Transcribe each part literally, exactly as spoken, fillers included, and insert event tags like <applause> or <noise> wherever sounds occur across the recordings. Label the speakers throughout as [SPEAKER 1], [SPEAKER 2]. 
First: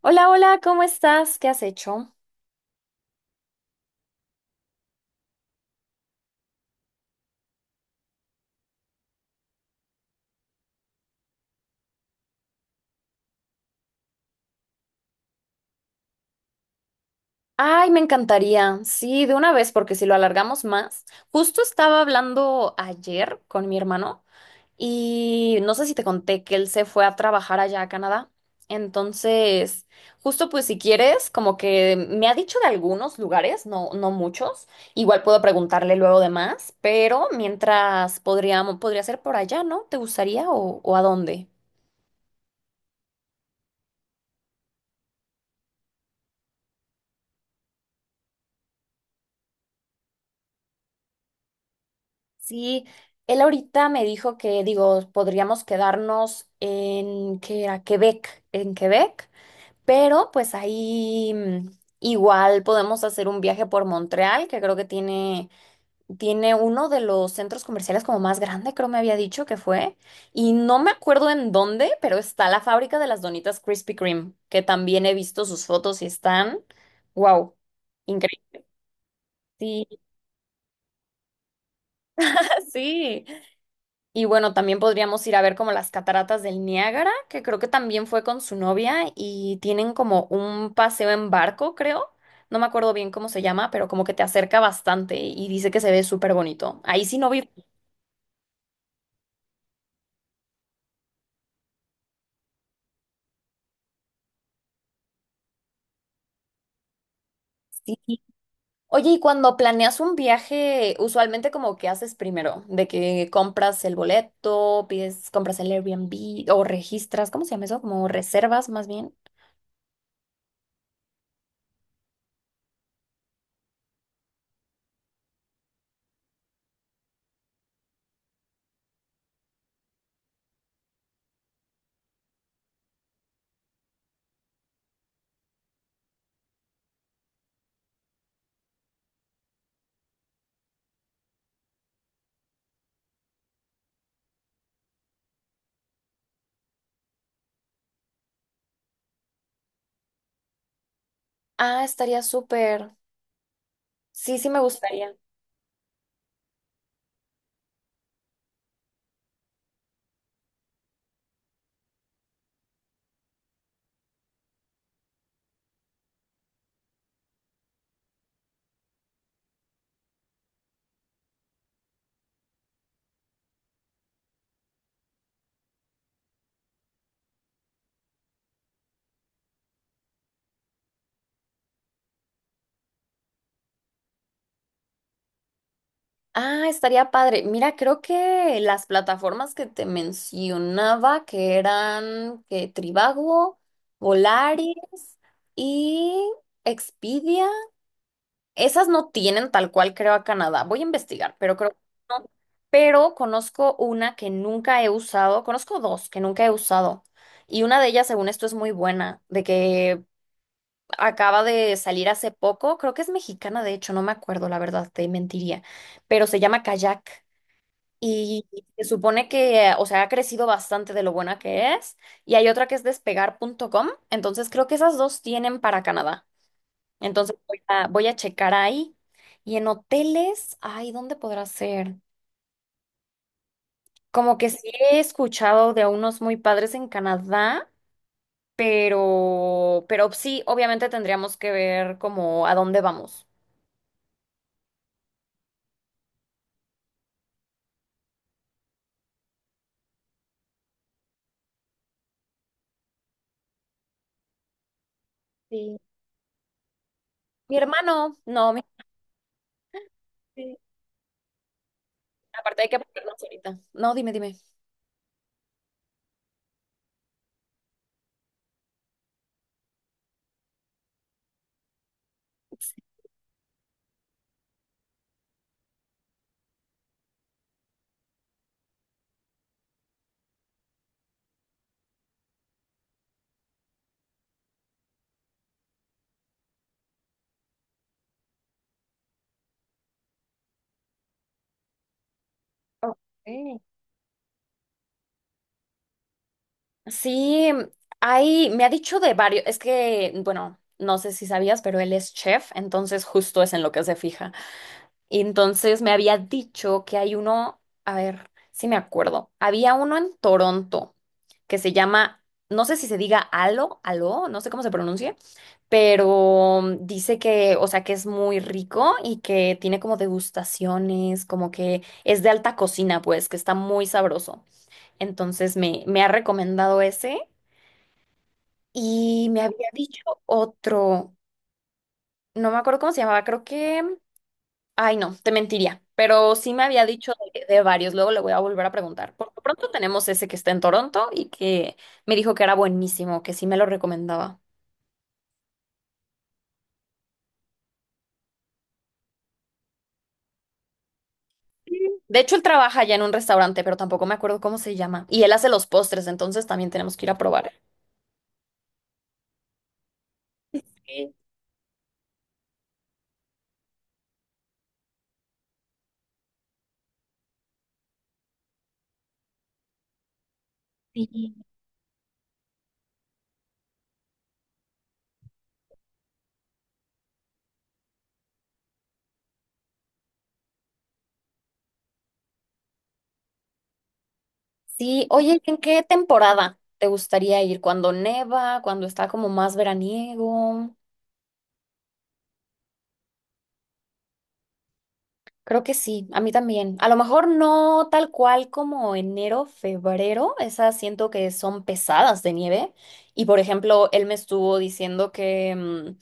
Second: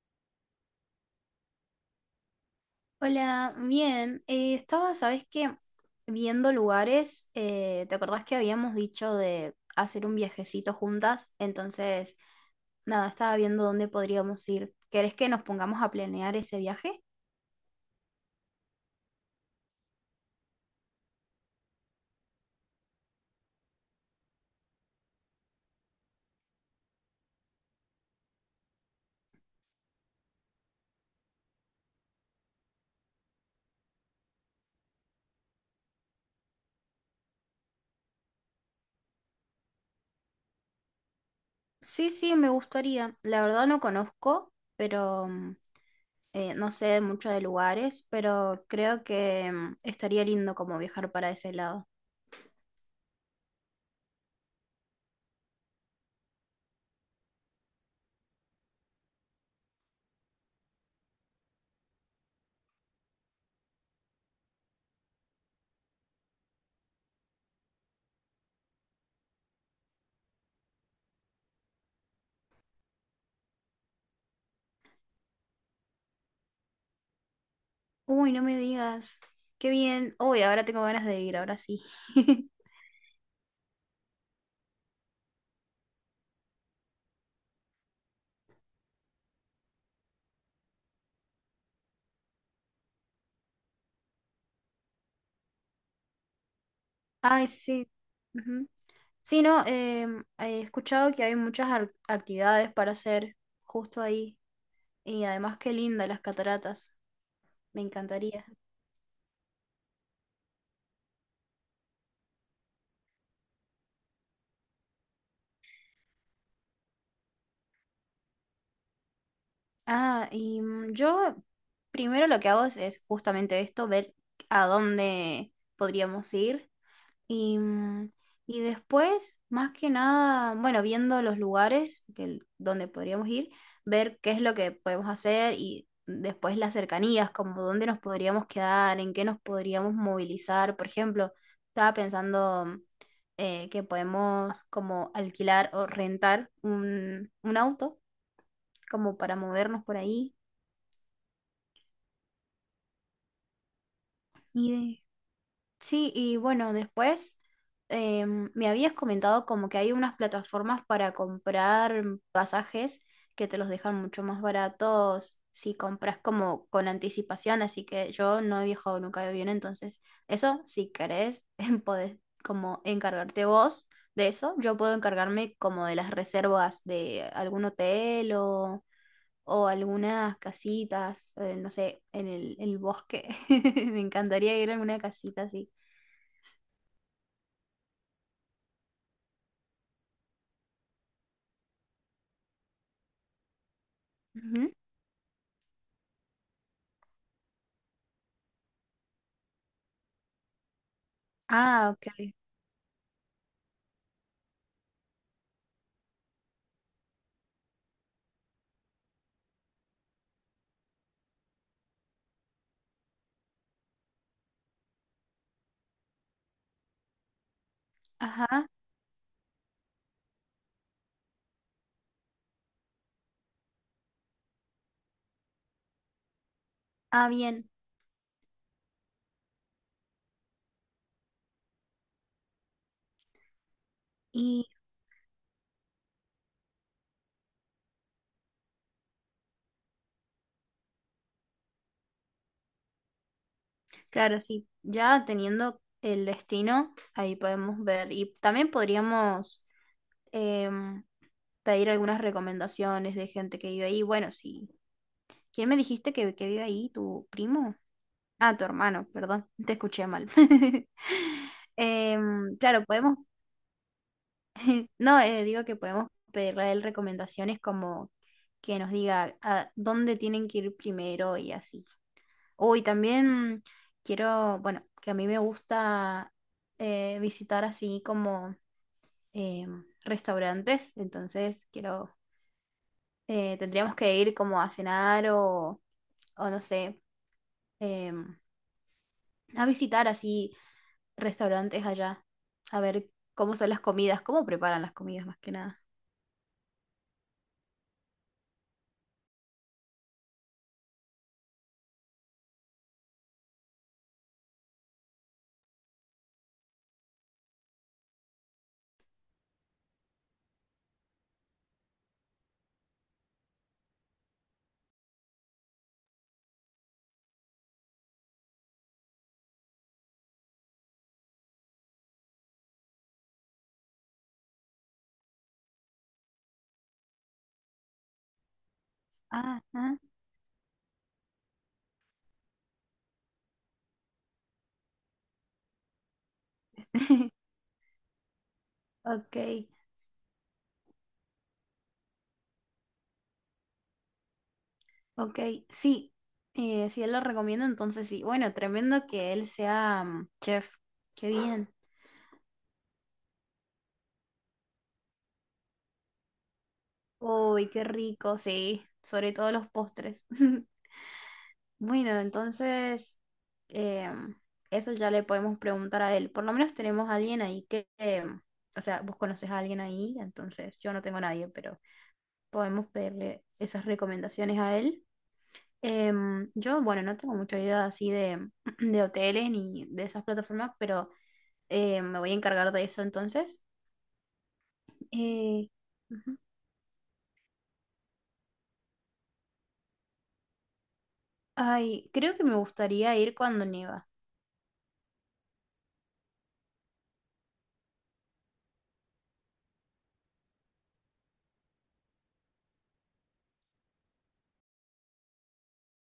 [SPEAKER 1] Hola, hola, ¿cómo estás? ¿Qué has hecho?
[SPEAKER 2] Hola, bien. Eh, estaba, ¿sabes qué? Viendo lugares. Eh, ¿te acordás que habíamos dicho de hacer un viajecito juntas? Entonces, nada, estaba viendo dónde podríamos ir. ¿Querés que nos pongamos a planear ese viaje?
[SPEAKER 1] Ay, me encantaría. Sí, de una vez, porque si lo alargamos más. Justo estaba hablando ayer con mi hermano y no sé si te conté que él se fue a trabajar allá a Canadá. Entonces, justo pues si quieres, como que me ha dicho de algunos lugares, no, no muchos. Igual puedo preguntarle luego de más, pero mientras podríamos, podría ser por allá, ¿no? ¿Te gustaría o, o a dónde?
[SPEAKER 2] Sí, sí, me gustaría. La verdad no conozco, pero mm, eh, no sé mucho de lugares, pero creo que mm, estaría lindo como viajar para ese lado.
[SPEAKER 1] Sí, él ahorita me dijo que, digo, podríamos quedarnos en, ¿que era? Quebec, en Quebec, pero pues ahí mm, igual podemos hacer un viaje por Montreal, que creo que tiene, tiene uno de los centros comerciales como más grande, creo me había dicho que fue, y no me acuerdo en dónde, pero está la fábrica de las donitas Krispy Kreme, que también he visto sus fotos y están, wow,
[SPEAKER 2] Uy, no me
[SPEAKER 1] increíble.
[SPEAKER 2] digas. Qué
[SPEAKER 1] Sí,
[SPEAKER 2] bien. Uy, ahora tengo ganas de ir, ahora sí. <laughs>
[SPEAKER 1] <laughs> sí. Y bueno, también podríamos ir a ver como las cataratas del Niágara, que creo que también fue con su novia y tienen como un paseo en barco, creo. No me acuerdo bien cómo se llama, pero como que te acerca bastante y dice que se ve súper bonito. Ahí sí no
[SPEAKER 2] Ay,
[SPEAKER 1] vi.
[SPEAKER 2] sí. Ujú. Sí, no, em, he escuchado que hay muchas ar- actividades para hacer justo ahí. Y además, qué linda las cataratas. Me
[SPEAKER 1] Sí.
[SPEAKER 2] encantaría.
[SPEAKER 1] Oye, y cuando planeas un viaje, usualmente como que haces primero, de que compras el boleto, pides, compras el Airbnb o registras, ¿cómo se llama eso? Como reservas más bien.
[SPEAKER 2] Ah, y mm, yo primero lo que hago es, es justamente esto, ver a dónde podríamos ir. Y, mm, y después, más que nada, bueno, viendo los lugares que, donde podríamos ir, ver qué es lo que podemos hacer y después las cercanías, como dónde nos podríamos quedar, en qué nos podríamos movilizar. Por ejemplo, estaba pensando mm, eh, que podemos como alquilar o rentar un, un auto como para movernos por ahí.
[SPEAKER 1] Ah, estaría súper. Sí, sí me gustaría.
[SPEAKER 2] Sí, y bueno, después em, me habías comentado como que hay unas plataformas para comprar pasajes que te los dejan mucho más baratos si compras como con anticipación, así que yo no he viajado nunca de avión, entonces eso, si querés, <laughs> podés como encargarte vos de eso. Yo puedo encargarme como de las reservas de algún hotel o, o algunas casitas, eh, no sé, en el, el bosque. <laughs> Me encantaría ir a alguna casita así.
[SPEAKER 1] Ah, estaría padre. Mira, creo que las plataformas que te mencionaba, que eran que Trivago,
[SPEAKER 2] Ujú.
[SPEAKER 1] Volaris y Expedia, esas no tienen tal cual creo a Canadá. Voy a investigar, pero creo que
[SPEAKER 2] Ah,
[SPEAKER 1] no.
[SPEAKER 2] ok.
[SPEAKER 1] Pero conozco una que nunca he usado, conozco dos que nunca he usado. Y una de ellas, según esto, es muy buena, de que acaba de salir hace poco, creo que es mexicana, de hecho, no me acuerdo, la verdad, te mentiría, pero se llama Kayak. Y
[SPEAKER 2] Ajá.
[SPEAKER 1] se supone que, o sea, ha crecido bastante de lo buena que es. Y hay otra que es despegar punto com. Entonces creo que esas dos tienen para Canadá.
[SPEAKER 2] Ah,
[SPEAKER 1] Entonces voy
[SPEAKER 2] bien.
[SPEAKER 1] a, voy a checar ahí. Y en hoteles, ay, ¿dónde podrá ser? Como que
[SPEAKER 2] Y
[SPEAKER 1] sí he escuchado de unos muy padres en Canadá, pero, pero sí, obviamente tendríamos que ver como a dónde vamos.
[SPEAKER 2] claro, sí, ya teniendo el destino, ahí podemos ver. Y también podríamos em, pedir algunas recomendaciones de gente que vive ahí. Bueno, sí. ¿Quién me
[SPEAKER 1] Sí,
[SPEAKER 2] dijiste que, que vive ahí? ¿Tu
[SPEAKER 1] mi
[SPEAKER 2] primo?
[SPEAKER 1] hermano, no,
[SPEAKER 2] Ah,
[SPEAKER 1] mi-
[SPEAKER 2] tu hermano, perdón. Te escuché mal.
[SPEAKER 1] sí.
[SPEAKER 2] <laughs> Em,
[SPEAKER 1] Aparte hay que
[SPEAKER 2] claro, podemos.
[SPEAKER 1] apuntarnos ahorita. No, dime, dime.
[SPEAKER 2] No, eh, digo que podemos pedirle a él recomendaciones como que nos diga a dónde tienen que ir primero y así.
[SPEAKER 1] Sí.
[SPEAKER 2] Uy, también quiero, bueno, que a mí me gusta eh, visitar así como eh, restaurantes, entonces quiero, eh, tendríamos que ir como a cenar o, o no sé, eh, a visitar así restaurantes allá, a ver cómo
[SPEAKER 1] Ok.
[SPEAKER 2] son las comidas, cómo preparan las comidas más que nada.
[SPEAKER 1] Sí, hay, me ha dicho de varios, es que, bueno, no sé si sabías, pero él es chef, entonces justo es en lo que se fija. Y entonces me había dicho que hay uno, a ver, si me acuerdo, había uno en Toronto que se llama, no sé si se diga Alo, Alo, no sé cómo se pronuncia, pero dice que, o sea, que es muy rico y que tiene como degustaciones, como que es de alta cocina, pues, que está muy sabroso. Entonces me, me ha recomendado ese. Y me
[SPEAKER 2] Ah,
[SPEAKER 1] había
[SPEAKER 2] ah,
[SPEAKER 1] dicho otro, no me acuerdo cómo se llamaba, creo que, ay no, te mentiría, pero sí me había dicho
[SPEAKER 2] este,
[SPEAKER 1] de, de varios, luego le voy a volver a preguntar.
[SPEAKER 2] <laughs>
[SPEAKER 1] Por
[SPEAKER 2] ok,
[SPEAKER 1] lo pronto tenemos ese que está en Toronto y que me dijo que era buenísimo, que sí me lo recomendaba.
[SPEAKER 2] ok, sí, eh, si él lo recomienda, entonces sí. Bueno, tremendo que él sea mm, chef, qué bien.
[SPEAKER 1] De hecho, él trabaja ya en un restaurante, pero tampoco me acuerdo cómo se llama. Y él hace los postres, entonces también tenemos que ir a probar.
[SPEAKER 2] Uy, qué rico, sí, sobre todo los postres. <laughs>
[SPEAKER 1] Sí.
[SPEAKER 2] Bueno, entonces, em, eso ya le podemos preguntar a él. Por lo menos tenemos a alguien ahí que, em, o sea, vos conoces a alguien ahí, entonces yo no tengo a
[SPEAKER 1] Sí.
[SPEAKER 2] nadie, pero podemos pedirle esas recomendaciones a él. Em, yo, bueno, no tengo mucha idea así de, <clears throat> de hoteles ni de esas plataformas, pero eh, me voy a encargar de eso entonces.
[SPEAKER 1] Sí, oye, ¿en
[SPEAKER 2] Eh,
[SPEAKER 1] qué
[SPEAKER 2] ujú.
[SPEAKER 1] temporada te gustaría ir? ¿Cuando neva? ¿Cuando está como más veraniego?
[SPEAKER 2] Ay, creo que me gustaría ir cuando nieva.
[SPEAKER 1] Creo que sí, a mí también. A lo mejor no tal cual como enero, febrero, esas siento que son pesadas de nieve. Y por ejemplo, él me estuvo diciendo que mm,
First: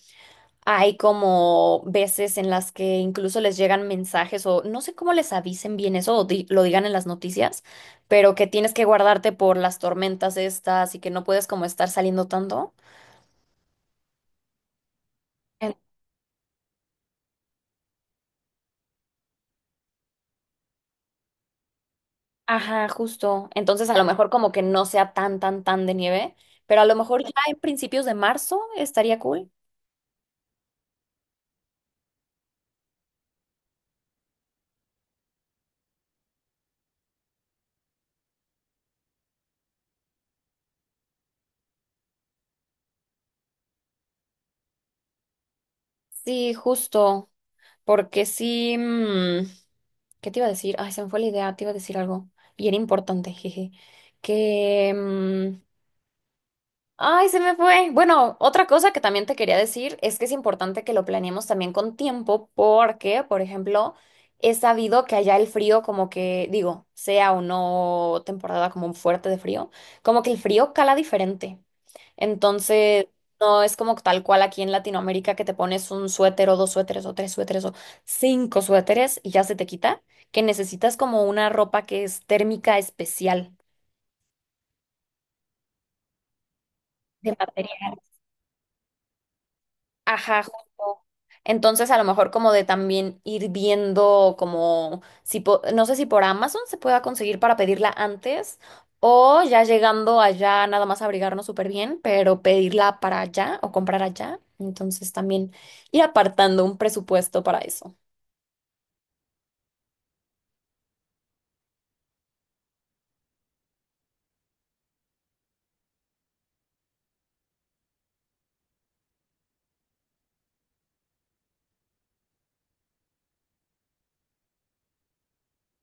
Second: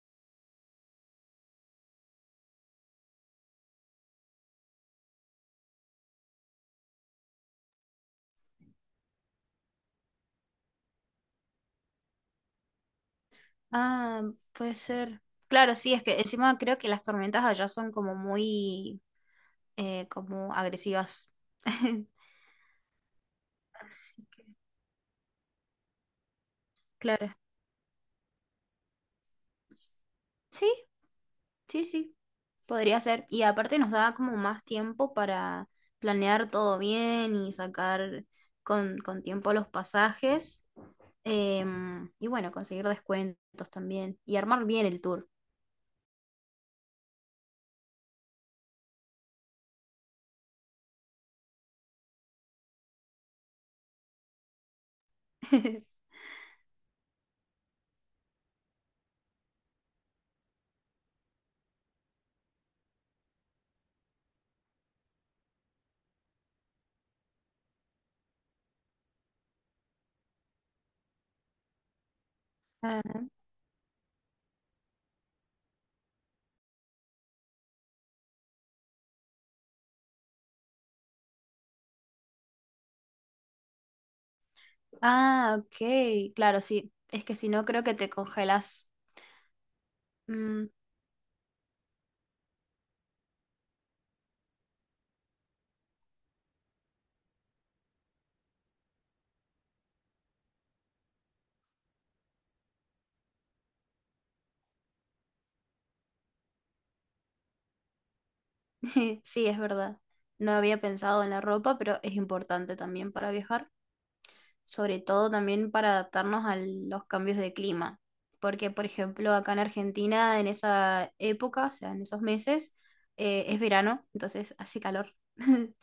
[SPEAKER 1] hay como veces en las que incluso les llegan mensajes o no sé cómo les avisen bien eso o di- lo digan en las noticias, pero que tienes que guardarte por las tormentas estas y que no puedes como estar saliendo tanto.
[SPEAKER 2] Ah, puede ser. Claro, sí, es que encima creo que las tormentas allá son como muy eh, como agresivas. <laughs>
[SPEAKER 1] Ajá, justo. Entonces, a lo
[SPEAKER 2] Así
[SPEAKER 1] mejor
[SPEAKER 2] que,
[SPEAKER 1] como que no sea tan, tan, tan de nieve, pero a lo mejor ya
[SPEAKER 2] claro.
[SPEAKER 1] en principios de marzo estaría cool.
[SPEAKER 2] Sí, sí, sí, podría ser. Y aparte nos da como más tiempo para planear todo bien y sacar con, con tiempo los pasajes. Em, y bueno, conseguir descuentos también y armar bien el tour.
[SPEAKER 1] Sí, justo. Porque sí. mm, ¿Qué te iba a decir? Ay, se me fue la idea, te iba a decir algo. Y era importante, jeje. Que. mm,
[SPEAKER 2] <laughs>
[SPEAKER 1] Ay, se me fue. Bueno, otra cosa que también te quería decir es que es importante que lo planeemos también con tiempo porque, por ejemplo, he sabido que allá el frío como que, digo, sea o no temporada como fuerte de frío, como que el frío cala diferente. Entonces,
[SPEAKER 2] Ah,
[SPEAKER 1] no es como tal cual aquí en Latinoamérica que te pones un suéter o dos suéteres o tres suéteres o cinco suéteres y ya se te quita, que necesitas como una ropa que es térmica especial
[SPEAKER 2] ah, ok, claro, sí. Es
[SPEAKER 1] de
[SPEAKER 2] que si no, creo que
[SPEAKER 1] material.
[SPEAKER 2] te congelas.
[SPEAKER 1] Ajá,
[SPEAKER 2] Mm,
[SPEAKER 1] justo. Entonces, a lo mejor como de también ir viendo como si po- no sé si por Amazon se pueda conseguir para pedirla antes o ya llegando allá nada más abrigarnos súper bien, pero pedirla para allá o comprar allá. Entonces, también ir apartando un presupuesto para eso.
[SPEAKER 2] <laughs> sí, es verdad. No había pensado en la ropa, pero es importante también para viajar, sobre todo también para adaptarnos a los cambios de clima, porque por ejemplo acá en Argentina en esa época, o sea, en esos meses, eh, es verano, entonces hace calor, <laughs>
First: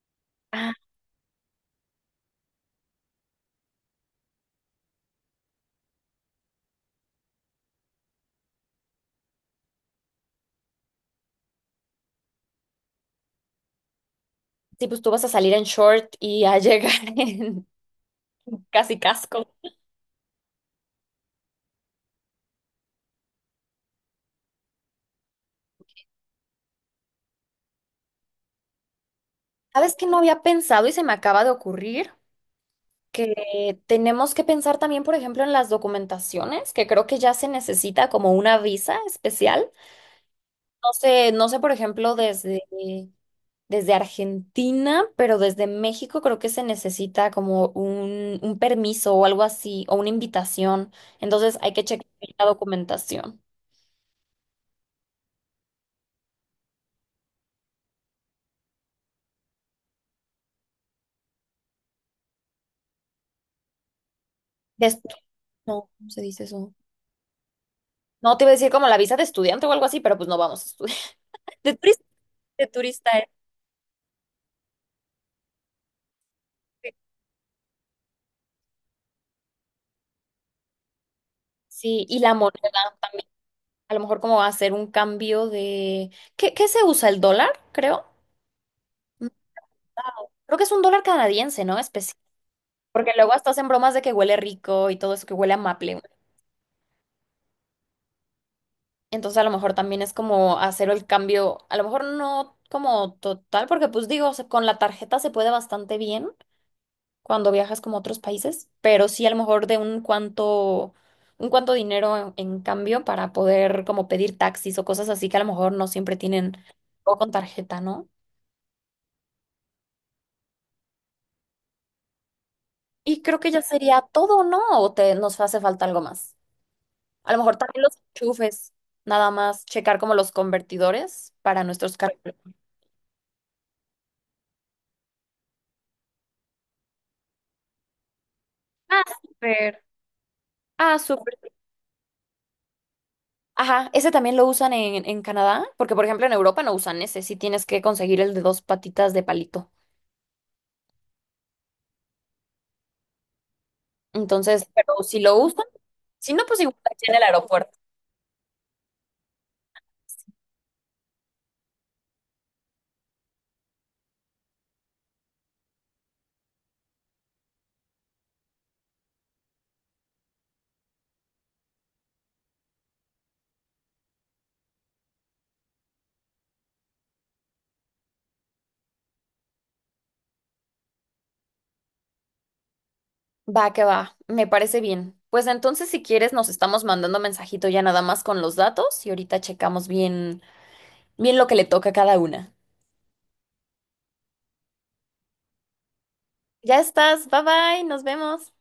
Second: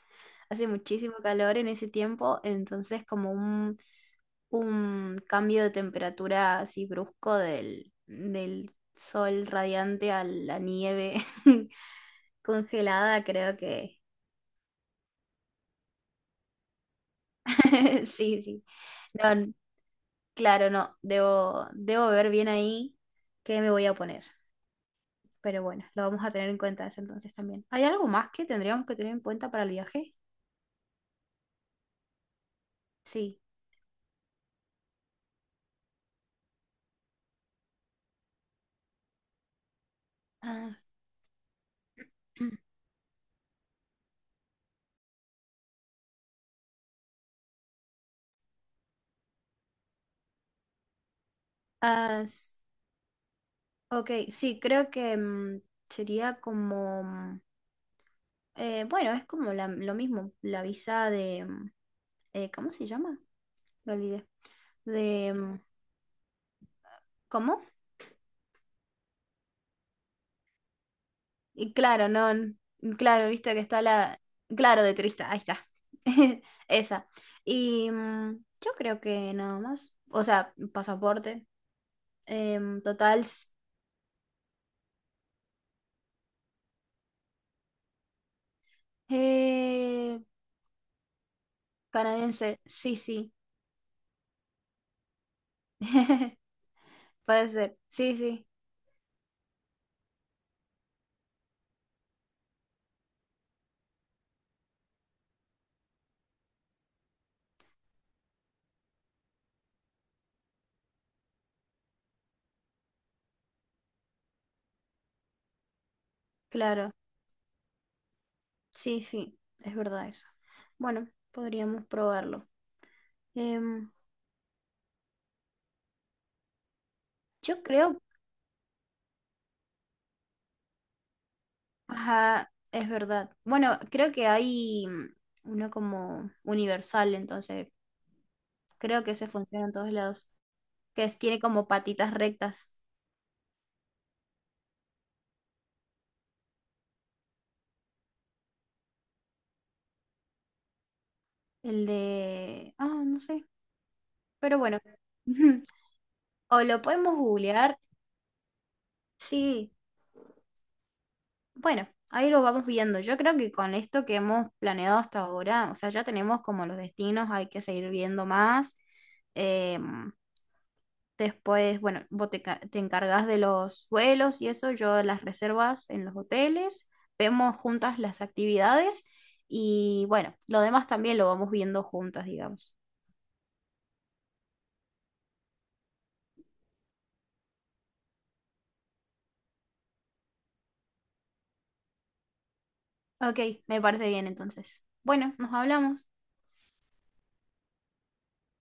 [SPEAKER 2] hace
[SPEAKER 1] Ah,
[SPEAKER 2] muchísimo calor en ese tiempo, entonces como un, un cambio de temperatura así brusco del, del sol radiante a la nieve <laughs> congelada, creo que
[SPEAKER 1] sí, pues tú vas a salir en short y a llegar <laughs> en
[SPEAKER 2] <laughs> sí, sí.
[SPEAKER 1] casi
[SPEAKER 2] No,
[SPEAKER 1] casco.
[SPEAKER 2] n- claro, no. Debo, debo ver bien ahí qué me voy a poner. Pero bueno, lo vamos a tener en cuenta eso entonces también. ¿Hay algo más que tendríamos que tener en cuenta para el
[SPEAKER 1] ¿Sabes qué
[SPEAKER 2] viaje?
[SPEAKER 1] no había pensado y se me acaba de ocurrir?
[SPEAKER 2] Sí.
[SPEAKER 1] Que tenemos que pensar también, por ejemplo, en las documentaciones, que creo que ya se necesita como una visa especial.
[SPEAKER 2] Ah,
[SPEAKER 1] No sé, no sé, por ejemplo, desde,
[SPEAKER 2] <clears throat>
[SPEAKER 1] desde Argentina, pero desde México creo que se necesita como un, un permiso o algo así, o una invitación. Entonces hay que checar
[SPEAKER 2] ah,
[SPEAKER 1] la
[SPEAKER 2] s-
[SPEAKER 1] documentación.
[SPEAKER 2] ok, sí, creo que mm, sería como... mm, eh, bueno, es como la- lo mismo, la visa de... mm, eh, ¿cómo se llama? Me olvidé.
[SPEAKER 1] De estu-
[SPEAKER 2] De... mm,
[SPEAKER 1] no, ¿cómo se dice eso?
[SPEAKER 2] ¿cómo?
[SPEAKER 1] No, te iba a decir como la visa de estudiante o algo así, pero pues no vamos a estudiar. <laughs> De
[SPEAKER 2] Y
[SPEAKER 1] turista,
[SPEAKER 2] claro, no, n-
[SPEAKER 1] de turista. Eh.
[SPEAKER 2] claro, viste que está la, claro, de turista, ahí está, <laughs> esa. Y mm, yo creo que nada más, o sea, pasaporte,
[SPEAKER 1] Sí, y la moneda.
[SPEAKER 2] em, total, s-
[SPEAKER 1] A lo mejor como va a ser un cambio de... ¿Qué, qué se usa? ¿El dólar? Creo. Mm,
[SPEAKER 2] eh,
[SPEAKER 1] wow. Creo que es un dólar canadiense, ¿no? Especial.
[SPEAKER 2] canadiense, sí,
[SPEAKER 1] Porque
[SPEAKER 2] sí,
[SPEAKER 1] luego hasta hacen bromas de que huele rico y todo eso, que huele a maple.
[SPEAKER 2] <laughs> puede ser, sí, sí,
[SPEAKER 1] Entonces a lo mejor también es como hacer el cambio, a lo mejor no como total, porque pues digo, se- con la tarjeta se puede bastante bien cuando viajas como a otros países, pero sí a lo mejor de un cuanto, un cuanto dinero en, en cambio para poder como pedir taxis o cosas así que a lo mejor no siempre tienen
[SPEAKER 2] claro,
[SPEAKER 1] o con tarjeta, ¿no?
[SPEAKER 2] sí, sí, es verdad eso. Bueno, podríamos probarlo.
[SPEAKER 1] Y creo que ya
[SPEAKER 2] Em,
[SPEAKER 1] sería todo, ¿no? ¿O te, nos hace falta algo más? A lo mejor
[SPEAKER 2] yo
[SPEAKER 1] también los
[SPEAKER 2] creo,
[SPEAKER 1] enchufes, nada más checar como los convertidores para nuestros carros.
[SPEAKER 2] ajá, es verdad. Bueno, creo que hay mm, uno como universal, entonces
[SPEAKER 1] Ah,
[SPEAKER 2] creo que ese funciona en
[SPEAKER 1] súper.
[SPEAKER 2] todos lados.
[SPEAKER 1] Ah,
[SPEAKER 2] Que es-
[SPEAKER 1] súper.
[SPEAKER 2] tiene como patitas rectas.
[SPEAKER 1] Ajá, ese también lo usan en, en Canadá, porque por ejemplo en Europa no usan ese, sí tienes que conseguir el de dos patitas de palito.
[SPEAKER 2] El de... Ah, no sé. Pero
[SPEAKER 1] Entonces,
[SPEAKER 2] bueno.
[SPEAKER 1] pero si lo usan,
[SPEAKER 2] <laughs>
[SPEAKER 1] si no, pues
[SPEAKER 2] O
[SPEAKER 1] igual
[SPEAKER 2] lo
[SPEAKER 1] aquí
[SPEAKER 2] podemos
[SPEAKER 1] en el aeropuerto.
[SPEAKER 2] googlear. Sí. Bueno, ahí lo vamos viendo. Yo creo que con esto que hemos planeado hasta ahora, o sea, ya tenemos como los destinos, hay que seguir viendo más. em, Después, bueno, vos te, ca- te encargas de los vuelos y eso, yo las reservas en los hoteles, vemos juntas las actividades y bueno, lo demás también lo vamos viendo juntas, digamos.
[SPEAKER 1] Va que va, me parece bien. Pues entonces, si quieres, nos estamos mandando mensajito ya nada más con los datos y ahorita checamos bien, bien lo que le toca a cada una.
[SPEAKER 2] Ok, me parece bien entonces. Bueno, nos hablamos.
[SPEAKER 1] Ya estás, bye bye, nos vemos.